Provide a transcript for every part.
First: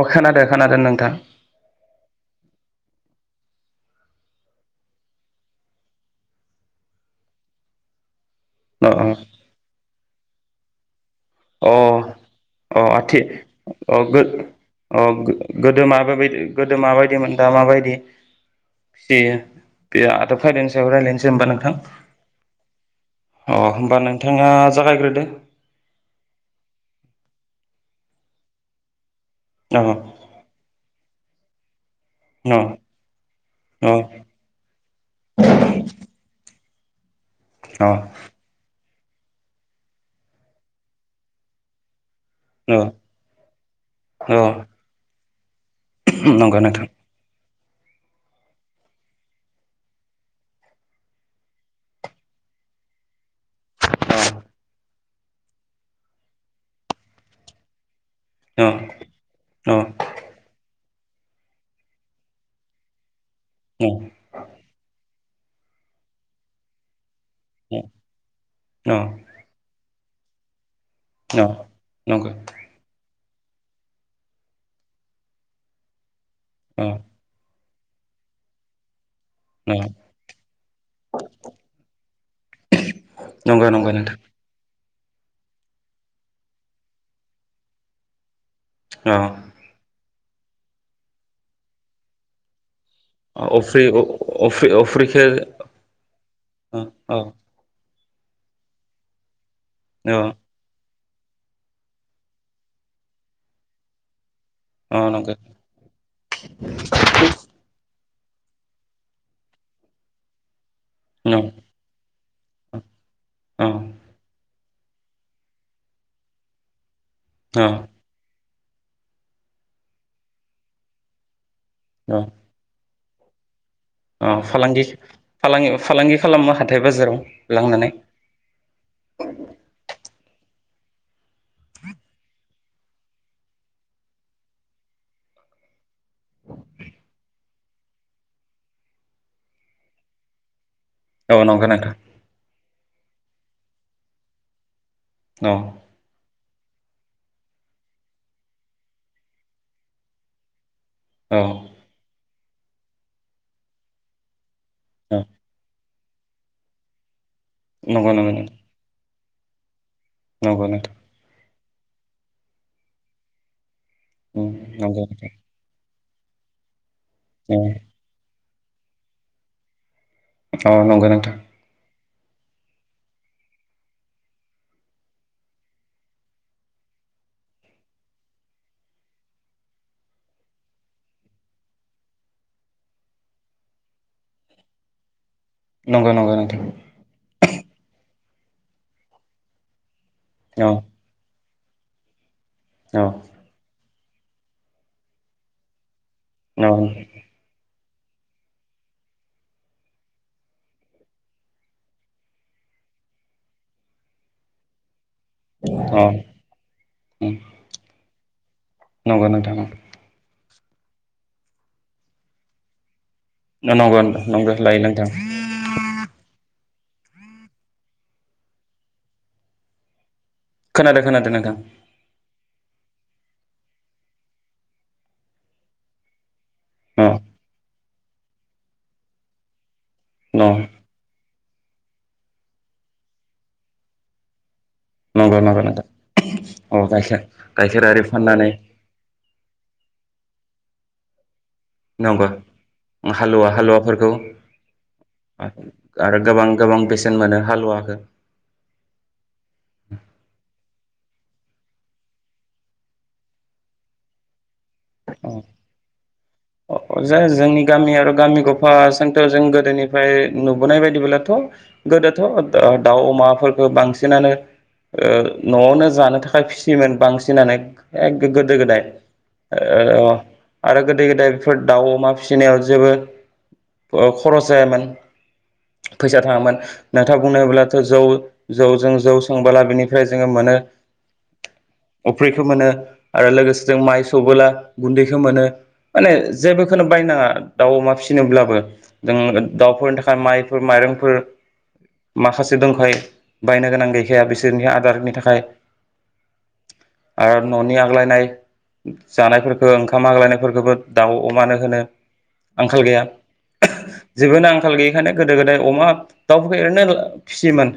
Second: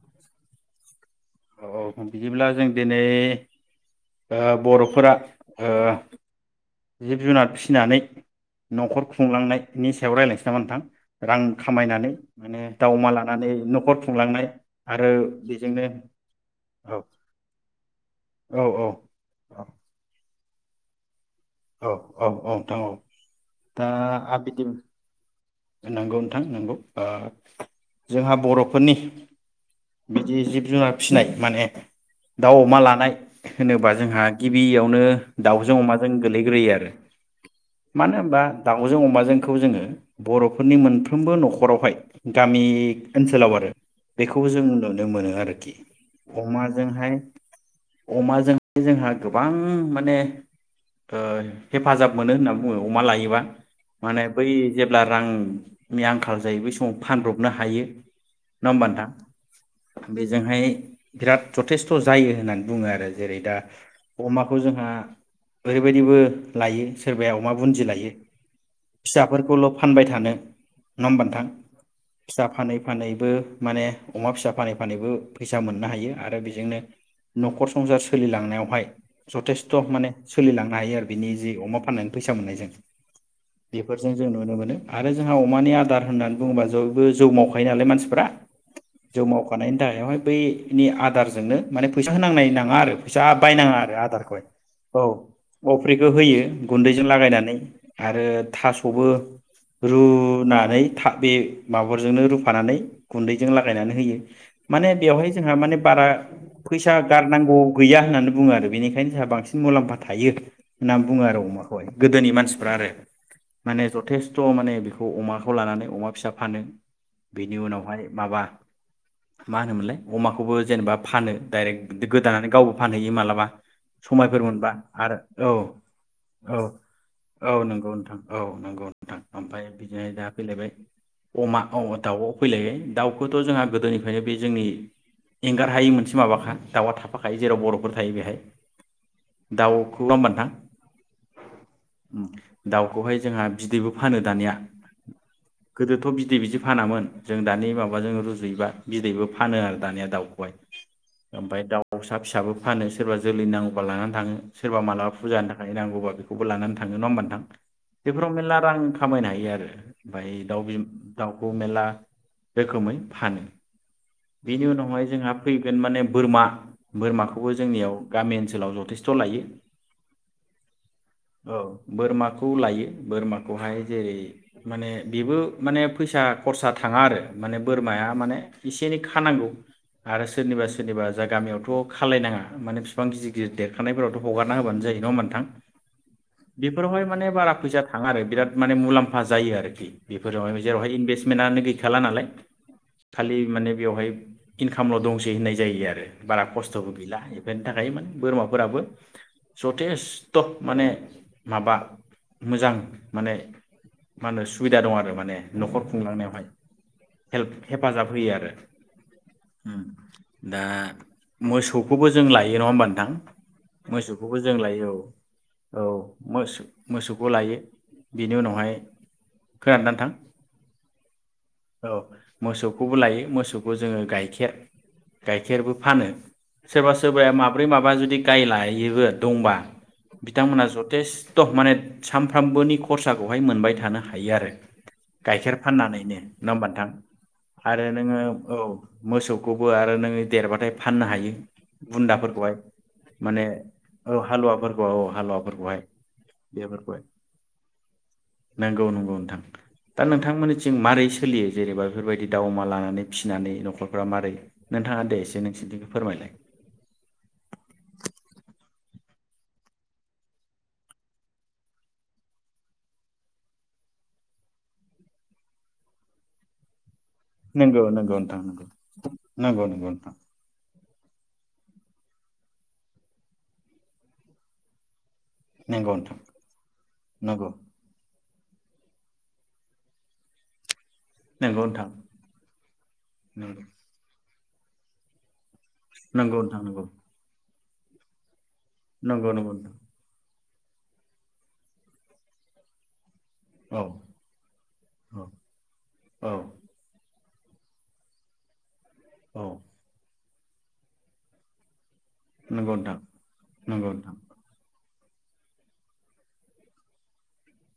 अ खोनादों खोनादों नोंथां। औ औ बिदिब्ला जों दिनै ओ बर'फोरा ओ जिब जुनार फिसिनानै अ न'खर खुंलांनाय नि सायाव रायज्लायनोसै नामा नोंथां। रां अ खामायनानै माने अ दाउ अमा आथि लानानै न'खर अ खुंलांनाय अ आरो गोदो बेजोंनो माबायदि गोदो औ माबायदिमोन दा माबायदि औ औ बे आद हायनो सायाव रालायनो होनबा नोंथां औ औ नोंथां औ अ दा होमबा नोंथाङा जागायग्रोदो। थां नंगौ जोंहा बर'फोरनि अ बिदि जिब जुनार फिनाय माने अ दाउ अमा लानाय होनोबा जोंहा गिबियावनो दाउजों अमाजों होयो आरो। अ मानो होनबा दा उजों अमाजोंखौ जोङो बर'फोरनि मोनफ्रोमबो न'खरावहाय गामि अ ओनसोलाव आरो बेखौ जों अ नुनो मोनो आरो। नंगौ नोंथां अ अमाजोंहाय अमाजों जोंहा गोबां माने ओ हेफाजाब मोनो होनना बुङो अमा लायोबा। माने बै जेब ब्ला रांनि आंखाल जायो बै समाव फानब्रबनो हायो। नंङा होमबा नोंथां बेजोंहाय बिराद जथेस्थ' जायो होननानै बुङो आरो। जेरै दा अमाखौ जोंहा ओरैबायदिबो लायो सोरबाया अमा बुन्दि लायो फिसाफोरखौल' फानबाय थांनो नङा होनबा नोंथां नंगौ फिसा अ फानै फानै बो माने अमा फिसा फानै फानैबो फैसा मोननो हायो। आरो बेजोंनो अ न'खर सं संसार सोलिलांनायावहाय जथेस्थ' माने सोलिलांनो हायो आरो बिनि जे अमा फाननायनि फैसा मोननायजों नंगौ नंगौ बेफोरजों नोंथां जों नुनो मो। आरो जोंहा अमानि आदार होननानै बुङोबा जयबो जौ मावखायो नालाय मानसिफ्रा अ जौ मावखानायनि [unintelligible] बैनि आदारजोंनो माने फैसा होनांनाय नाङा आरो। फैसा बायनाङा अफ्रि आरो आदारखौहाय अफ्रि अ औ अफ्रिखौ होयो अ गुन्दैजों लागायनानै आरो थास'बो अ रुनानै था बे माबाफोरजोंनो रुफानानै गुन्दैजों लागायनानै होयो। माने अ बेवहाय नंगौ जोंहा माने बारा फैसा गारनांगौ गैया। होननानै बु़ङो आरो बेनिखायनो जोंहा बांसि मुलाम्फा थायो होनना बुङो औ आरो अमाखौहाय गोदोनि मान सिफ्रा आरो औ माने जथेस्थ' माने बेखौ अमाखौ लानानै अमा फिसा फानो बेनि औ उनावहाय माबा मा होनोमोनलाय अमाखौबो जेनेबा फानो डाइरेक्ट औ गोदानानै गावबो फानहैयो मालाबा औ समायफोर मोनबा फालांगि आरो औ फालांगि फालांगि खालामो औ हाथाय बाजाराव औ लांनानै नंगौ नोंथां औ नंगौ नोंथां ओमफ्राय बिदिनो दा फैलायबाय अमा औ दाउ फैलाय दाउखौथ' जोंहा गोदोनिफायनो बे जोंनि एंगार हायि मोनसे माबाखा दाउआ थाफाखायो जेराव बर'फोर थायो बेहाय। दाउखौ नंङा होमबा नोंथां औ नंगो नोंथां। उम दाउखौहाय जोंहा बिदैबो फानो दानिया। औ गोदोथ' बिदै बिदि फानामोन जों दानि माबाजों रुजुयोबा बिदैबो फानो आरो दानिया दाउखौहाय औ ओमफाय दाउसा फिसाबो फानो सोरबा जोलै नां गौबा लानानै थाङो। सोरबा मालाबा औ फुजानि थाखाय नांगौबा बेखौबो लानानै थाङो नङा होमबा नोंथां? नंगौ नंगौ बेफोराव मेलला रां खामायनो हायो आरो ओमफाय दाउ नंगौ बिम नोंथां दाउ खौ मेला रोखोमै फानो। उम बेनि नंगौ उनावहाय नोंथां जोंहा फैगोन माने बोरमा बोरमाखौबो औ जोंनियाव गामि ओन सोलाव जथेस्थ' लायो। अ नंगो नोंथां। औ बोरमाखौ लायो बोरमाखौहाय जेरै माने बेबो माने फैसा खरसा थाङा आरो माने बोरमाया माने इसे एनै खानांगौ आरो सोरनिबा सोरनिबा जा गामियावथ' खालायनाङा माने फिफां गिदि दिर देरखानायफोरावथ' हगारना होबानो जायो नङा होनबा नोंथां? नंगौ नंगौ नोंथां बेफोरावहाय माने बारा फैसा थाङा आरो। बिराद माने मुलाम्फा जायो आरोखि। बेफोरावहायबो औ जेरावहाय इनभेस्टमेनआनो गै खाला नालाय। औ खालि माने बेवहाय इनखामल' दंसै होननाय जायो आरो। बारा खस्थ'बो गैला इभेन टाकायोमोन। बोरमाफोराबो जथेस्थ' माने माबा मोजां माने मा होनो सुबिदा दं आरो मा ने न'खर खुंलांनायावहाय उम हेल्फ हेफाजाब होयो आरो। नंगौ नोंथां औ। उम दा मोसौखौबो जों लायो नङा होमबा नों थां नंगौ मोसौखौबो नंगौ जों लायो औ नोंथां औ मोस मोसौखौ लायो बिनि उनावहाय खोनादों ना नोंथां? खोनादो खोनादो नोंथां। खौबो लायो मोसौखौ जोङो गाइखेर गाइखेरबो फानो सोरबा औ सोरबाया माब बाब्रै माबा जुदि गाय लायोबो दंबा बिथांमोनहा जथेस्थ' माने सानफ्रामबोनि खरसाखौहाय मोनबाय थानो हायो आरो। नंगौ गाइखेर नंगौ नोंथां फाननानैनो नङा होमबा औ नोंथां गाइखेर गाइखेर आरो आरि नोङो फाननानै औ मोसौखौबो आरो नोङो देरबा थाय फाननो हायो। नंगौ बुन्दाफोर खौहाय माने हालुवा हालुवाफोरखौ औ हालुवाफोरखौ औ हालुवाफोरखौहाय आरो गोबां गोबां बेफोरखौहाय बेसेन मोनो नोंगौ नंगौ नोंथां दा नोंथांमोननिथिं मारै सोलियो जेनेबा बेफोरबायदि दाउ अमा लानानै फिसिनानै न'खरफ्रा मारै नोंथाङा दे एसे हालुवाखौ नोंसिनिथिंखौ फोरमायलाय। जे जोंनि गामि आरो गामि गफा सोंथार जों गोदोनिफ्राय नुबोनाय बायदिबोलाथ' गोदोथ' दा-दाउ अमाफोरखौ बांसिनानो ओ न'आवनो जानो थाखाय फिसियोमोन। बांसिनानो एख एग्गो गोदो नंगौ गोदाय। नंगौ नंगौ ओ नोंथां। आरो गोदो गोदाय बेफोर दाउ अमा फिसिनायाव जेबो ओ खरस जायामोन। नंगौ नोंथां फैसा थाङामोन नोंथाङा बुंनो नंगौ होब्लाथ' जौ जौ जों जौ सोंबोला बिनिफ्राय जोङो मोनो नोंथां अफ्रिखौ मोनो आरो नंगौ लोगोसे जों माइ सौबोला गुन्दैखौ मोनो। माने नंगौ नोंथां जेबोखौनो बायनाङा दाउ अमा फिसिनोब्लाबो। जों नंगौ नंगौ नोंथां नंगौ नोंथां दाउफोरनि थाखाय माइ फोर माइरंफोर माखासे दंखायो। बायनो औ गोनां गैखाया बिसोरनि आदारनि औ थाखाय। औ आरो न'नि आग्लायनाय औ जानायफोरखौ ओंखाम आग्लायनाय फोरखोबो दाउ अमानो होनो नंगौ आंखाल नोंथां गैया नंगौ नोंथां [inaudible] जेबोनो आंखाल गैयिखायनो गोदो गोदाय अमा दाउफेरनोल फिसियोमोन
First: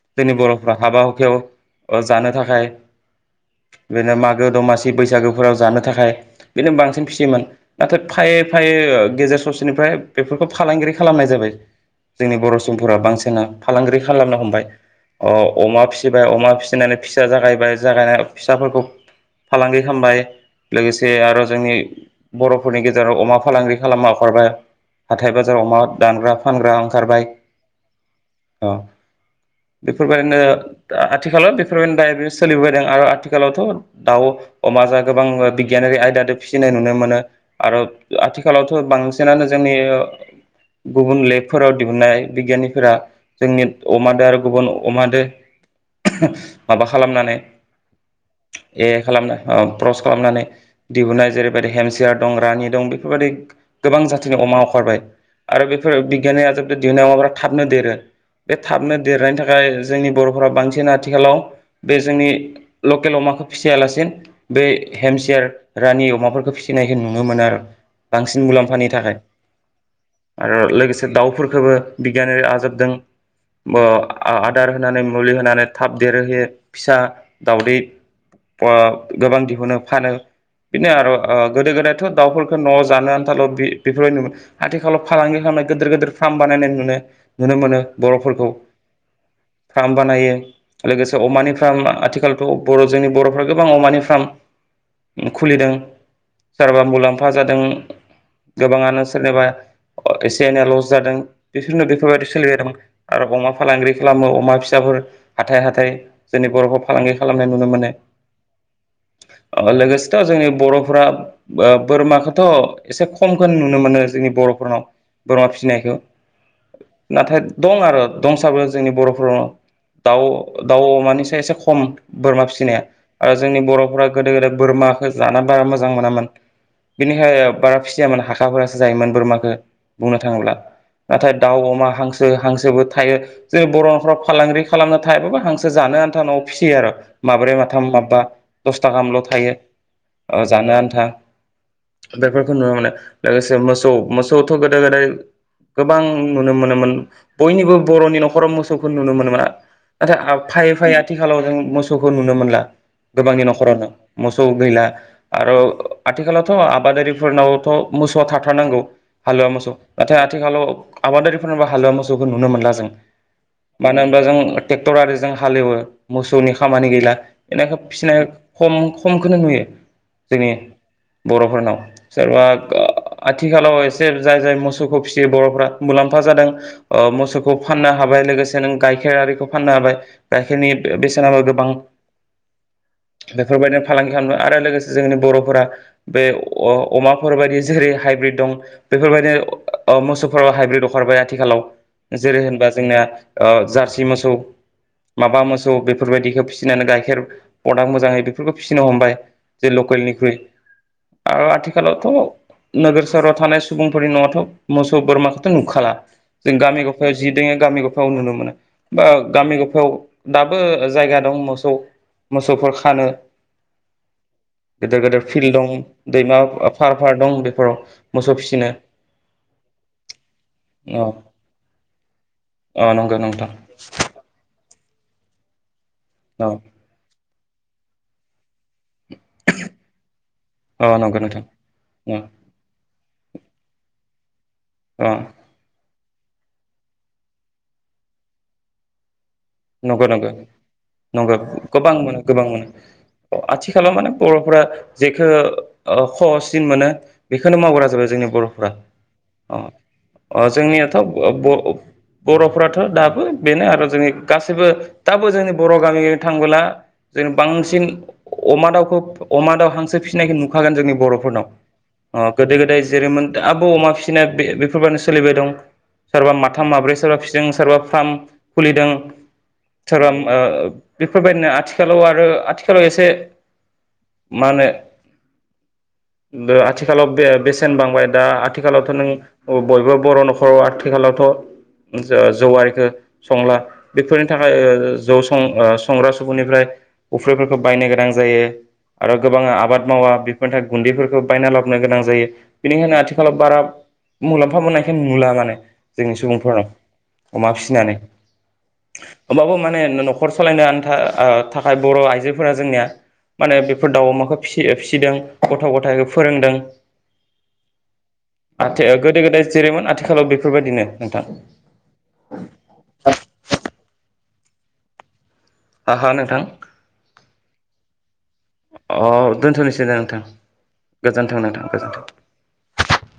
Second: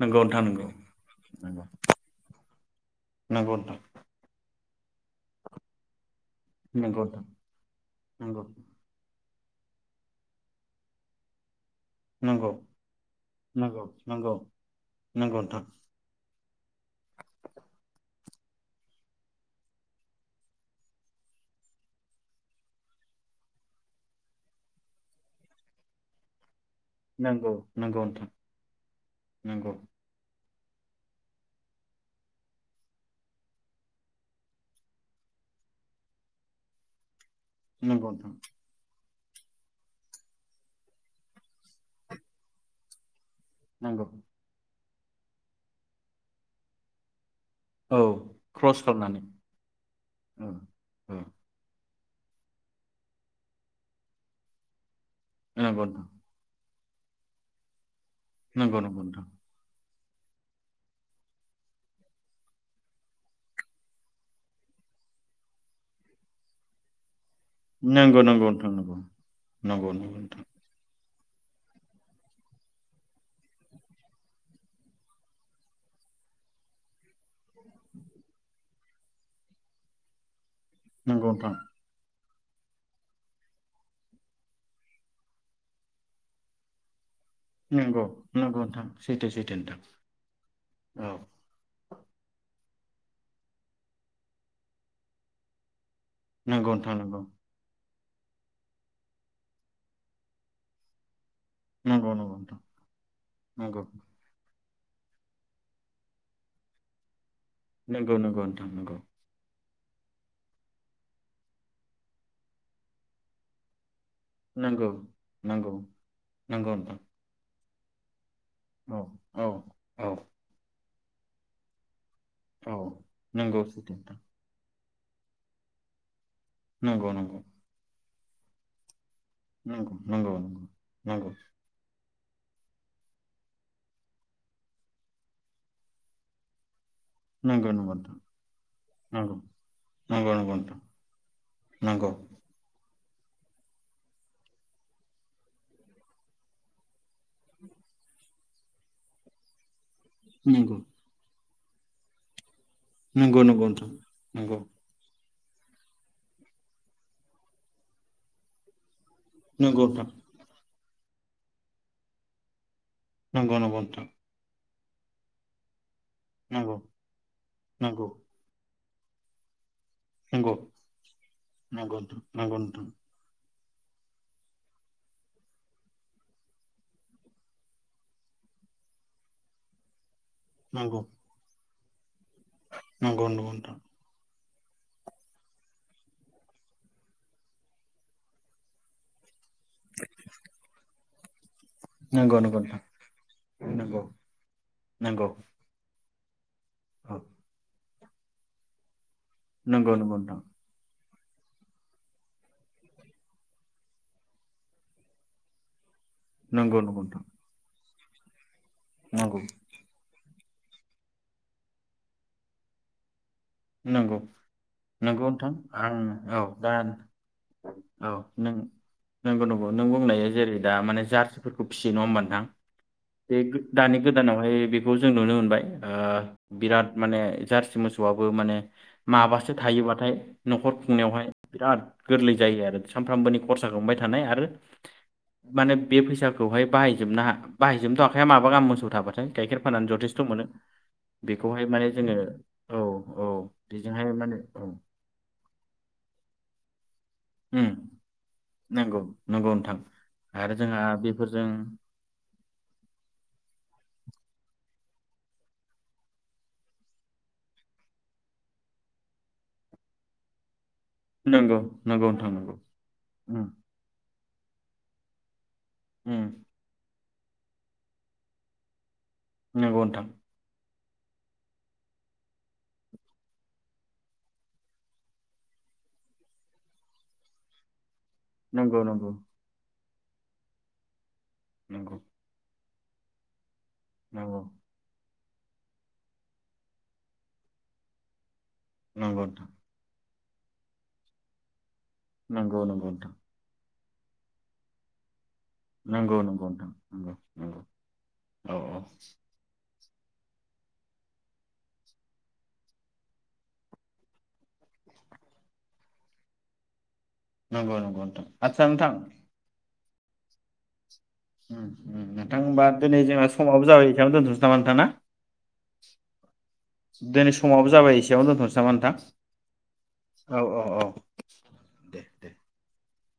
नंगौ [unintelligible] नोंथां बर फ्रा नंगौ हाबा हुखायाव ओ जानो थाखाय नंगौ नंगौ बिदिनो मागो दमासि बि बैसागु हराव जानो थाखाय बेनो बांसिन नोंथां फिसियोमोन नाथाय फायै नंगौ फायै गेजेर ससेनिफ्राय बेफोरखौ फालांगिरि खालामनाय जाबाय जोंनि बर नोंथां सुबुंफोरा बांसिना फालांगिरि खालामनो नंगौ हमबाय नंगौ नंगौ नोंथां अ-अमा फिसिबाय अमा फिसिनानै फिसा जागायबाय जागायना फिसाफोरखौ फालांगि खामबाय लोगोसे आरो जोंनि बर फोरनि गेजेराव अमा फालांगि खालामा [unintelligible] हाथाय बाजाराव अमा दानग्रा फानग्रा खारबाय नंगौ नंगौ नोंथां ओ नंगौ बेफोरबायदिनो दा आथिखालाव बेफोरबायदिनो दा ओरैनो सोलिबोबायदों आरो आथिखालावथ दाउ अमा जा गोबां बिगियानारि आयदादो फिसिनाय नुनो मोनो आरो नंगौ नोंथां आथिखालावथ बांसि नानो जोंनि गुबुन लेबफोराव दिहुननाय बिगियानिफोरा जोंनि नंगौ अमा दो आरो गुबुन अमादो माबा खालामनानै औ क्रस ए खालामनानै खालामना औ [unintelligible] खालामनानै औ औ दिहुननाय जेरैबायदि हेमसियार दं रानि दं बेफोरबायदि गोबां जाथिनि अमा अंखारबाय। आरो नंगौ बेफोर नोंथां बिगियाननि आदोब देनाय अमाफोरा थाबनो देरो। बे नंगौ थाबनो नंगौ नोंथां देरनायनि थाखाय जोंनि बर'फोरा बांसिन आथिखालाव बे जोंनि लकेल अमाखौ फिसियालासे बे हेमसियार रानि अमाफोरखौ फिसिनाय होन [unintelligible] बांसिन मुलाम्फानि नंगौ थाखाय नंगौ नोंथां आरो लोगोसे दाउफोरखौबो बिगियानारि आदबदों आदार होनानै मुलि होनानै थाब देरोहोयो फिसा दावदै प [unintelligible] गोबां दिहुनो फानो। बिदिनो आरो नंगौ गोदो गोदायथ' दाउफोरखौ न'आव जानो आन्थाल' बि बेफोरबायदि नुगोन आथिखालाव फालांगि खालामनाय गोदिर गोदिर फार्म बानायनाय नुनो नुनो नंगौ नोंथां मोनो नंगौ नोंथां नंगौ बर'फोरखौ नंगौ नोंथां सैथो सैथो नोंथां फार्म बानायो लोगोसे औ अमानि फार्म आथिखालथ' बर' जोंनि बर'फ्रा गोबां अमानि फार्म खुलिदों। नंगौ सोरबा नोंथां नंगौ मुलाम्फा जादों गोबाङानो सोरनिबा अ एसे एनै लस जादों। बिसोरनो बेफोरबायदि नंगौ सोलिलांदों आरो अमा फालांगि खालामो अमा फिसा फोर हाथाइ हाथाइ जोंनि बर'खौ फालांगि खालामनाय नुनो मोनो नंगौ नंगौ नोंथां। नंगौ [inaudible] ओ लोगोसेथ' जोंनि बर'फ्रा ओ बोरमाखौथ' एसे खमखौ नुनो मोनो। जोंनि बर'फोरनाव नंगौ बोरमा नंगौ नोंथां नंगौ फिसिनायखौ नंगौ नोंथां नाथाय दं आरो दंसाबो जोंनि औ बर'फोराव औ औ दाउ दाउ मानिसाय एसे खम बोरमा औ फिसिनाया आरो जोंनि नंगौ सैथो बर'फोरा नोंथां गोदो गोदाय बोरमा जाना बारा मोजां मोनामोन नंगौ नंगौ बेनिखायनो बारा फि जाया मानो हाखाफोरासो जायोमोन बोरमाखो नंगौ बुंनो नंगौ थाङोब्ला नंगौ नंगौ नाथाय दाउ अमा हांसो जों हांसोबो थायो जों बर'फ्रा फालांगि खालामनो थायाबाबो हांसो जानो आन्था न'आव फिसियो आरो माब्रै नंगौ माथाम नंगौ नोंथां माबबा दसथा गाहामल नंगौ थायो नंगौ नंगौ जानो नोंथां आन्था नंगौ बेफोरखौनो खौनो लोगोसे मोसौ मोसौथ गोदो गोदाय गोबां नुनो मोनोमोन बयनिबो बर'नि न'खर खराव मोसौखौ नुनो मोनो नाथाय फायै नंगौ फाफै आथिखालाव जों मोसौखौ नुनो मोनला नंगौ गोबांनि नंगौ न'खरावनो नोंथां मोसौ नंगौ गैला आरो आथिखालावथ आबादारिफोरनावथ मोसौआ थाथारनांगौ हालुवा मोसौ नंगौ नोंथां नाथाय आथिखालाव आबादारिफोरनावबो हालुवा मोसौखौ नुनो मोनला जों नंगौ नंगौ नोंथां ट्रेक्टर‌आरिजों हालेवो मोसौनि नंगौ खामानि गैला एनेखा नंगौ फिसिनाय खम खमखोनो नुयो जोंनि नंगौ बर'फोरनाव सोरबा नंगौ नोंथां आथिं आथिखालाव एसे जाय जाय मोसौखौ फिसियो बर'फ्रा मुलाम्फा जादों ओ मोसौखौ फाननो हाबाय लोगोसे नों गाइखेर आरिखौ फाननो हाबाय गायखेरनि बेसेनाबो गोबां नंगौ नोंथां बेफोरबायदिनो फालांगि खालामनो आरो लोगोसे जोंनि बर'फोरा बे अमाफोरबायदि जेरै हाइब्रिद दं बेफोरबायदि औ मोसौफोराव हाइब्रिद अखारबाय आथिखालाव नंगौ जेरै होनबा जोंनिया ओ जारसि मोसौ नंगौ माबा मोसौ बेफोर बेफोर बायदिखो फिनानो गाइखेर मोजांङै बेफोरखौ फिसिनो हमबाय जे नंगौ नोंथां नंगौ लकेलनिख्रुइ नोंथां आरो आथिखालावथ' नोगोर सोहोराव थानाय सुबुंफोरनि न'थ' मोसौ बोरमाखौथ' नुखाला नंगौ औ नंगौ नोंथां जों नंगौ गामि नंगौ गफायाव नोंथां जि दंङ गामि गफा औ नुनो मोनो बा नंगौ गामि गफायाव दाबो जायगा दं मोसौ मोसौफोर खानो नंगौ गेदेर गेदेर नंगौ फिल्ड नोंथां दं दैमा आं औ दा फार फार दं बेफोराव औ मोसौ नों फिसिनो नंगौ नंगौ नों बुंनाया जेरै दा माने औ जार्सिफोरखौ फिसियो नंङा होमबा नोंथां अ नंगौ बे नोंथां दानि गोदानावहाय बे बेखौ जों नुनो मोनबाय औ ओ बिराद माने जारसि मोसौ बो माने माबासो थायोबाथाय न'खर अ नंगौ खुंनायावहाय नोंथां बिराद अ गोरलै जायो आरो सामफ्रामबोनि खरसाखौ थानाय आरो अ माने बे फैसाखौहाय बाहायजोबनो हा बाहायजोबनोथ हाखाया माबा गाहाम मोसौ थाबाथाय गाइखेर फानानानै नंगौ जथेस्थ नंगौ मोनो नंगौ बेखौहाय माने गोबां मोनो गोबां मोनो जोङो औ आथिखालाव बेजोंहाय माने बरफोरा औ जेखो ओ खहससिन मोनो बेखोनो उम मावग्रा जाबाय जोंनि बरफोरा। नंगौ नंगौ अ नोंथां अ आरो जोंहा जोंनियाथ ब बेफोरजों ओ ब बरफोराथ दाबो बेनो आरो जोंनि गासैबो दाबो जोंनि बर गामि थांबोला जों बांसिन अमा दाउखौ अमा दाउ हांसो फिसिनायखो नु खागोन जोंनि बरफोरनाव, नंगौ नंगौ अ नोंथां गोदो नंगौ गोदाय जेरैमोन उम दाबो अमा फिसि नाय बे बेफोरबानो सोलिबाय दं उम सोरबा माथाम माब्रै सोरबा फिसिदों सोरबा फ्राम खुलिदों नंगौ नोंथां सोरबाम ओ बेफोरबायदिनो आथिखालाव आरो आथिखालाव एसे मा होनो दो आथिखालाव दे बेसेन बांबाय दा नंगौ आथिखालावथ नों नंगौ औ बयबो बर नखराव आथिखालावथ नंगौ जो जौवारिखो संला बेफोरनि नंगौ थाखाय ओ जौ सं ओ संग्रा सुबुंनिफ्राय उफ्रिफोरखो बायनो गोनां जायो आरो नंगौ नोंथां गोबाङा आबाद मावा बि फोरनिथा गुन्दैफोरखौ बायना लाब नो गोनां जायो, नंगौ नंगौ बेनिखायनो नोंथां आथिखालाव बारा मुलाम्फा मोननायखो नुला माने। जोंनि नोंगौ नोंगौ सुबुंफोरनाव नोंथां नोंगौ नोंगौ औ औ। ओमबाबो माने नो नखर सलायनो आन्था ओ थाखाय बर' आइजोफोरा जोंनिया मा होनो बेफोर दाउ, अमाखो फिसियो फिसिदों गथ' गथायखौ फोरोंदों। नोंगौ नोंगौ नोंथां आतसा नोंथां खालाव बेफोरबायदिनो नोंथां उम उम नोंथां होमबा दिनै जोङो समाबो जाबाय नोंथां, दोनथ'नोसै नामा नोंथां ना? आह हा नोंथां? दिनै समाबो जाबाय एसे अह दोनथ'नोसै ना नोंथां औ औ औ गोजोनथों नोंथां दे दे गोजोनथों।